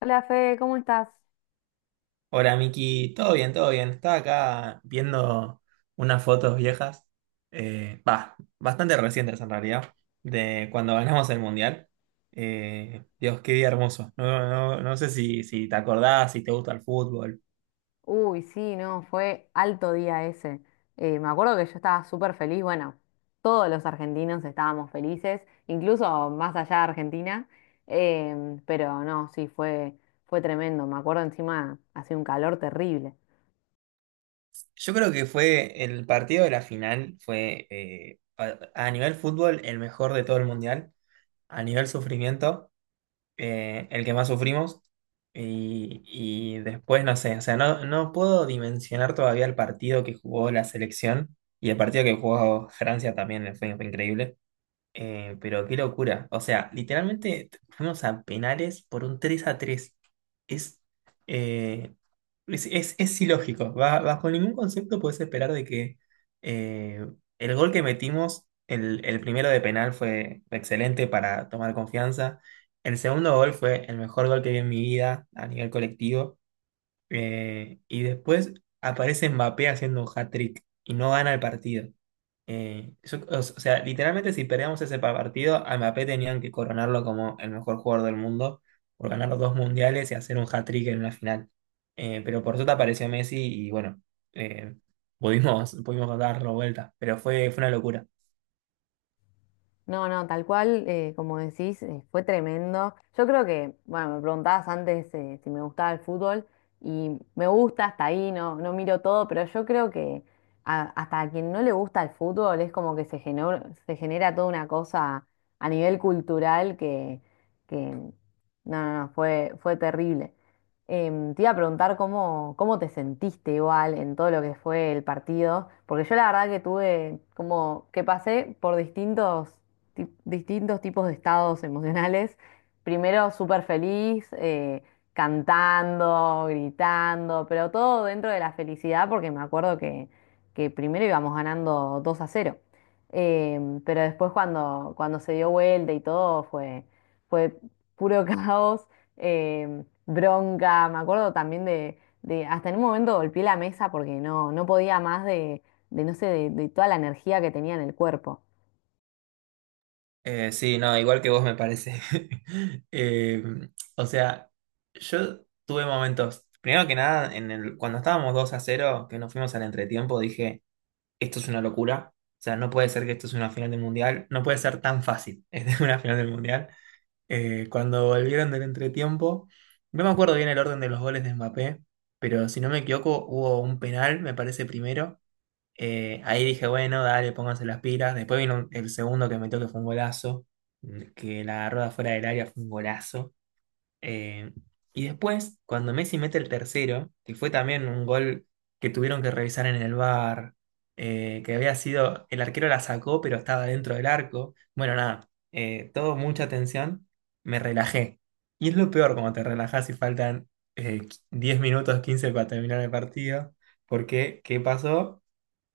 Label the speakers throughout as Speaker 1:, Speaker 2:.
Speaker 1: Hola Fe, ¿cómo estás?
Speaker 2: Hola Miki, todo bien, todo bien. Estaba acá viendo unas fotos viejas, bah, bastante recientes en realidad, de cuando ganamos el Mundial. Dios, qué día hermoso. No, no, no sé si te acordás, si te gusta el fútbol.
Speaker 1: Uy, sí, no, fue alto día ese. Me acuerdo que yo estaba súper feliz, bueno, todos los argentinos estábamos felices, incluso más allá de Argentina, pero no, sí, fue tremendo. Me acuerdo encima, hacía un calor terrible.
Speaker 2: Yo creo que fue el partido de la final, fue a nivel fútbol el mejor de todo el Mundial, a nivel sufrimiento. El que más sufrimos. Y después, no sé, o sea, no, no puedo dimensionar todavía el partido que jugó la selección y el partido que jugó Francia también fue increíble. Pero qué locura. O sea, literalmente fuimos a penales por un 3-3. Es, eh, es ilógico. Bajo ningún concepto puedes esperar de que eh, el gol que metimos, el primero de penal fue excelente para tomar confianza. El segundo gol fue el mejor gol que vi en mi vida a nivel colectivo. Y después aparece Mbappé haciendo un hat-trick y no gana el partido. O sea, literalmente si perdíamos ese partido, a Mbappé tenían que coronarlo como el mejor jugador del mundo por ganar los dos mundiales y hacer un hat-trick en una final. Pero por suerte apareció Messi y bueno, eh, pudimos, pudimos darlo vuelta, pero fue una locura.
Speaker 1: No, no, tal cual, como decís, fue tremendo. Yo creo que, bueno, me preguntabas antes si me gustaba el fútbol y me gusta hasta ahí, no, no miro todo, pero yo creo que hasta a quien no le gusta el fútbol es como que se genera toda una cosa a nivel cultural que no, no, no, fue terrible. Te iba a preguntar cómo te sentiste igual en todo lo que fue el partido, porque yo la verdad que tuve como que pasé por distintos distintos tipos de estados emocionales. Primero súper feliz, cantando, gritando, pero todo dentro de la felicidad, porque me acuerdo que primero íbamos ganando 2-0. Pero después cuando se dio vuelta y todo fue puro caos, em, bronca. Me acuerdo también hasta en un momento golpeé la mesa porque no, no podía más de, no sé, de toda la energía que tenía en el cuerpo.
Speaker 2: Sí, no, igual que vos me parece. Eh, o sea, yo tuve momentos, primero que nada, en cuando estábamos 2-0, que nos fuimos al entretiempo, dije, esto es una locura. O sea, no puede ser que esto es una final del mundial, no puede ser tan fácil, es una final del mundial. Cuando volvieron del entretiempo, no me acuerdo bien el orden de los goles de Mbappé, pero si no me equivoco, hubo un penal, me parece primero. Ahí dije, bueno, dale, pónganse las pilas. Después vino el segundo que metió que fue un golazo, que la rueda fuera del área fue un golazo. Eh, y después, cuando Messi mete el tercero, que fue también un gol que tuvieron que revisar en el VAR, que había sido, el arquero la sacó, pero estaba dentro del arco. Bueno, nada, todo mucha tensión, me relajé. Y es lo peor cuando te relajas y faltan 10 minutos, 15 para terminar el partido, porque ¿qué pasó?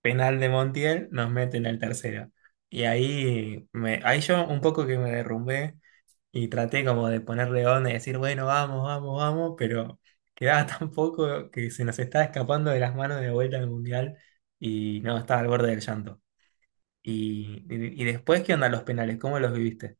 Speaker 2: Penal de Montiel, nos meten al tercero. Y ahí yo un poco que me derrumbé y traté como de ponerle onda y decir, bueno, vamos, vamos, vamos, pero quedaba tan poco que se nos estaba escapando de las manos de vuelta al Mundial y no, estaba al borde del llanto. Y después, ¿qué onda los penales? ¿Cómo los viviste?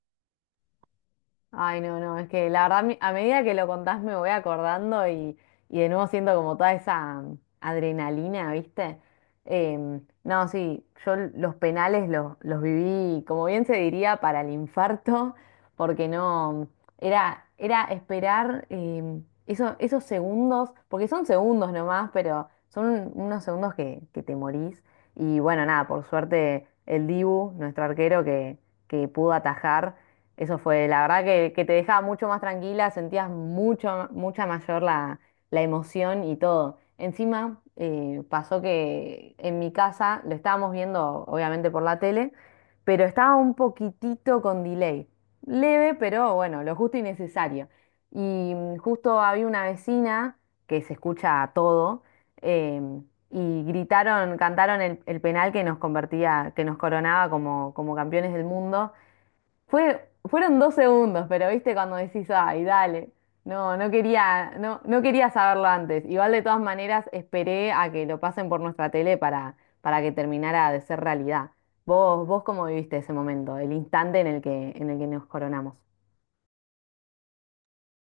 Speaker 1: Ay, no, no, es que la verdad, a medida que lo contás me voy acordando y de nuevo siento como toda esa adrenalina, ¿viste? No, sí, yo los penales los viví, como bien se diría, para el infarto, porque no, era, era esperar esos segundos, porque son segundos nomás, pero son unos segundos que te morís. Y bueno, nada, por suerte el Dibu, nuestro arquero que pudo atajar. Eso fue, la verdad que te dejaba mucho más tranquila, sentías mucha mayor la emoción y todo. Encima, pasó que en mi casa lo estábamos viendo, obviamente, por la tele, pero estaba un poquitito con delay. Leve, pero bueno, lo justo y necesario. Y justo había una vecina que se escucha todo, em, y gritaron, cantaron el penal que nos convertía, que nos coronaba como campeones del mundo. Fue, fueron dos segundos, pero viste cuando decís, ay, dale. No, no quería, no, no quería saberlo antes. Igual de todas maneras esperé a que lo pasen por nuestra tele para que terminara de ser realidad. ¿Vos, vos cómo viviste ese momento, el instante en el que nos coronamos?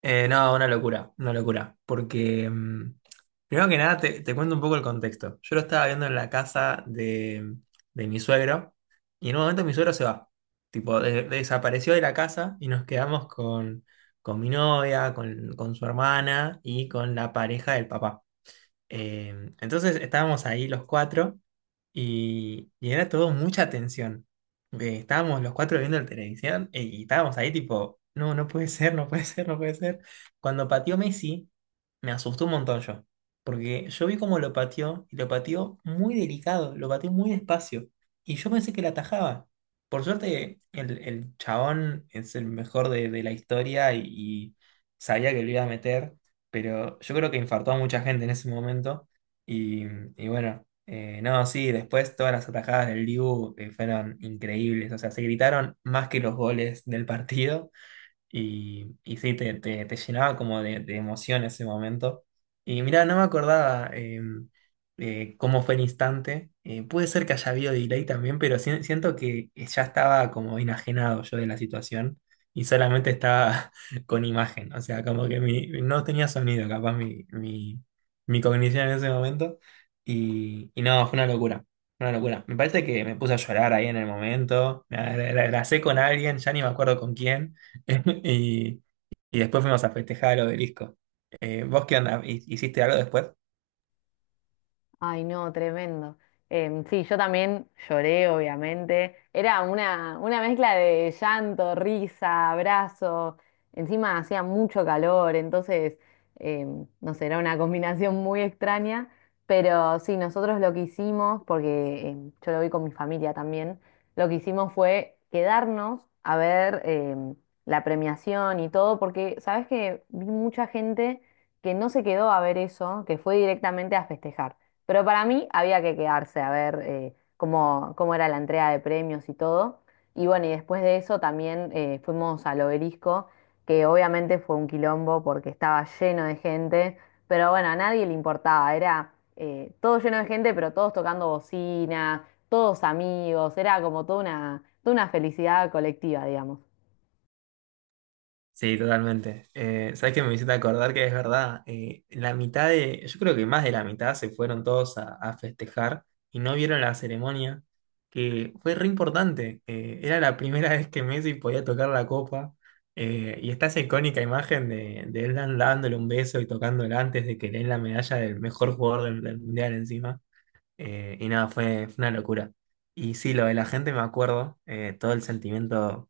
Speaker 2: No, una locura, porque primero que nada te cuento un poco el contexto. Yo lo estaba viendo en la casa de mi suegro y en un momento mi suegro se va, tipo, desapareció de la casa y nos quedamos con mi novia, con su hermana y con la pareja del papá. Entonces estábamos ahí los cuatro y era todo mucha tensión. Estábamos los cuatro viendo la televisión, y estábamos ahí tipo, no, no puede ser, no puede ser, no puede ser. Cuando pateó Messi, me asustó un montón yo, porque yo vi cómo lo pateó y lo pateó muy delicado, lo pateó muy despacio y yo pensé que la atajaba. Por suerte, el chabón es el mejor de la historia y sabía que lo iba a meter, pero yo creo que infartó a mucha gente en ese momento. Y, y bueno, no, sí, después todas las atajadas del Dibu fueron increíbles. O sea, se gritaron más que los goles del partido. Y sí, te llenaba como de emoción ese momento. Y mira, no me acordaba cómo fue el instante. Puede ser que haya habido delay también, pero siento que ya estaba como enajenado yo de la situación y solamente estaba con imagen. O sea, como que no tenía sonido, capaz mi cognición en ese momento. Y no, fue una locura. Una locura. Me parece que me puse a llorar ahí en el momento. Abracé con alguien, ya ni me acuerdo con quién. Y y después fuimos a festejar al obelisco. ¿Vos qué onda? ¿Hiciste algo después?
Speaker 1: Ay, no, tremendo. Sí, yo también lloré, obviamente. Era una mezcla de llanto, risa, abrazo. Encima hacía mucho calor, entonces, em, no sé, era una combinación muy extraña. Pero sí, nosotros lo que hicimos, porque yo lo vi con mi familia también, lo que hicimos fue quedarnos a ver la premiación y todo, porque, ¿sabes que vi mucha gente que no se quedó a ver eso, que fue directamente a festejar. Pero para mí había que quedarse a ver cómo era la entrega de premios y todo. Y bueno, y después de eso también fuimos al Obelisco, que obviamente fue un quilombo porque estaba lleno de gente, pero bueno, a nadie le importaba, era todo lleno de gente, pero todos tocando bocina, todos amigos, era como toda una felicidad colectiva, digamos.
Speaker 2: Sí, totalmente. ¿Sabés qué me hiciste acordar que es verdad? La mitad de, yo creo que más de la mitad se fueron todos a festejar y no vieron la ceremonia, que fue re importante. Era la primera vez que Messi podía tocar la copa. Y está esa icónica imagen de él dándole un beso y tocándola antes de que le den la medalla del mejor jugador del mundial encima. Y nada, fue una locura. Y sí, lo de la gente me acuerdo, todo el sentimiento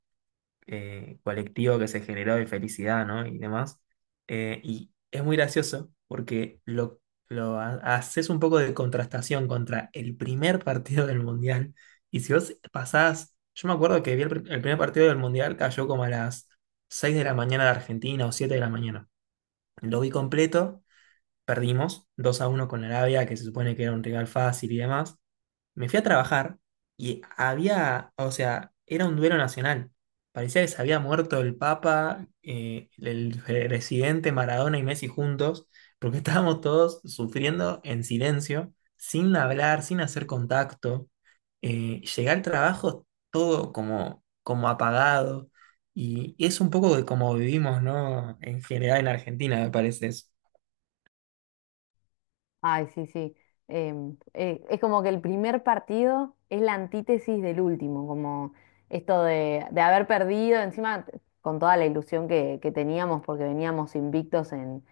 Speaker 2: colectivo que se generó de felicidad, ¿no? Y demás. Y es muy gracioso porque haces un poco de contrastación contra el primer partido del Mundial. Y si vos pasás, yo me acuerdo que vi el primer partido del Mundial cayó como a las 6 de la mañana de Argentina o 7 de la mañana. Lo vi completo, perdimos 2-1 con Arabia, que se supone que era un rival fácil y demás. Me fui a trabajar y había, o sea, era un duelo nacional. Parecía que se había muerto el Papa, el presidente Maradona y Messi juntos, porque estábamos todos sufriendo en silencio, sin hablar, sin hacer contacto. Llegué al trabajo todo como, como apagado y es un poco de como vivimos, ¿no? En general en Argentina, me parece eso.
Speaker 1: Ay, sí, sí. Es como que el primer partido es la antítesis del último, como esto de haber perdido, encima con toda la ilusión que teníamos porque veníamos invictos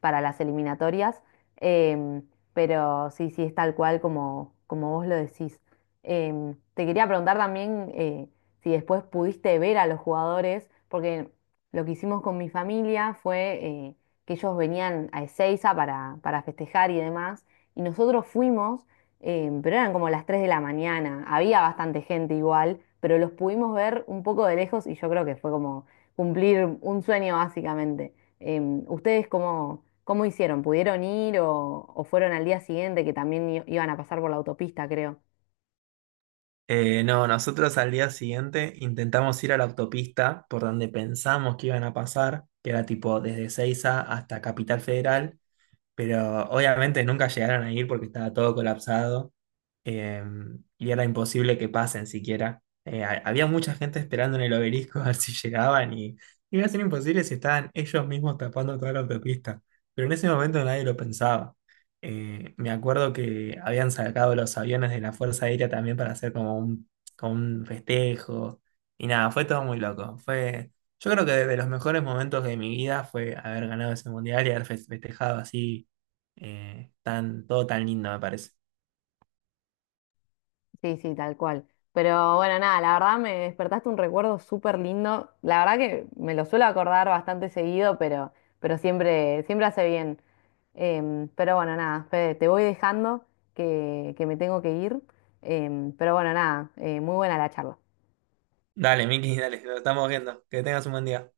Speaker 1: para las eliminatorias, em, pero sí, sí, es tal cual como vos lo decís. Te quería preguntar también si después pudiste ver a los jugadores, porque lo que hicimos con mi familia fue que ellos venían a Ezeiza para festejar y demás, y nosotros fuimos, pero eran como las 3 de la mañana, había bastante gente igual, pero los pudimos ver un poco de lejos y yo creo que fue como cumplir un sueño básicamente. ¿Ustedes cómo hicieron? ¿Pudieron ir o fueron al día siguiente que también iban a pasar por la autopista, creo?
Speaker 2: No, nosotros al día siguiente intentamos ir a la autopista por donde pensamos que iban a pasar, que era tipo desde Ezeiza hasta Capital Federal, pero obviamente nunca llegaron a ir porque estaba todo colapsado, eh, y era imposible que pasen siquiera. Había mucha gente esperando en el obelisco a ver si llegaban y iba a ser imposible si estaban ellos mismos tapando toda la autopista. Pero en ese momento nadie lo pensaba. Me acuerdo que habían sacado los aviones de la Fuerza Aérea también para hacer como como un festejo. Y nada, fue todo muy loco. Yo creo que de los mejores momentos de mi vida fue haber ganado ese mundial y haber festejado así, todo tan lindo me parece.
Speaker 1: Sí, sí, tal cual. Pero bueno, nada, la verdad me despertaste un recuerdo súper lindo. La verdad que me lo suelo acordar bastante seguido, pero siempre, siempre hace bien. Pero bueno, nada, Fede, te voy dejando que me tengo que ir. Em, pero bueno, nada, muy buena la charla.
Speaker 2: Dale, Miki, dale, lo estamos viendo. Que tengas un buen día.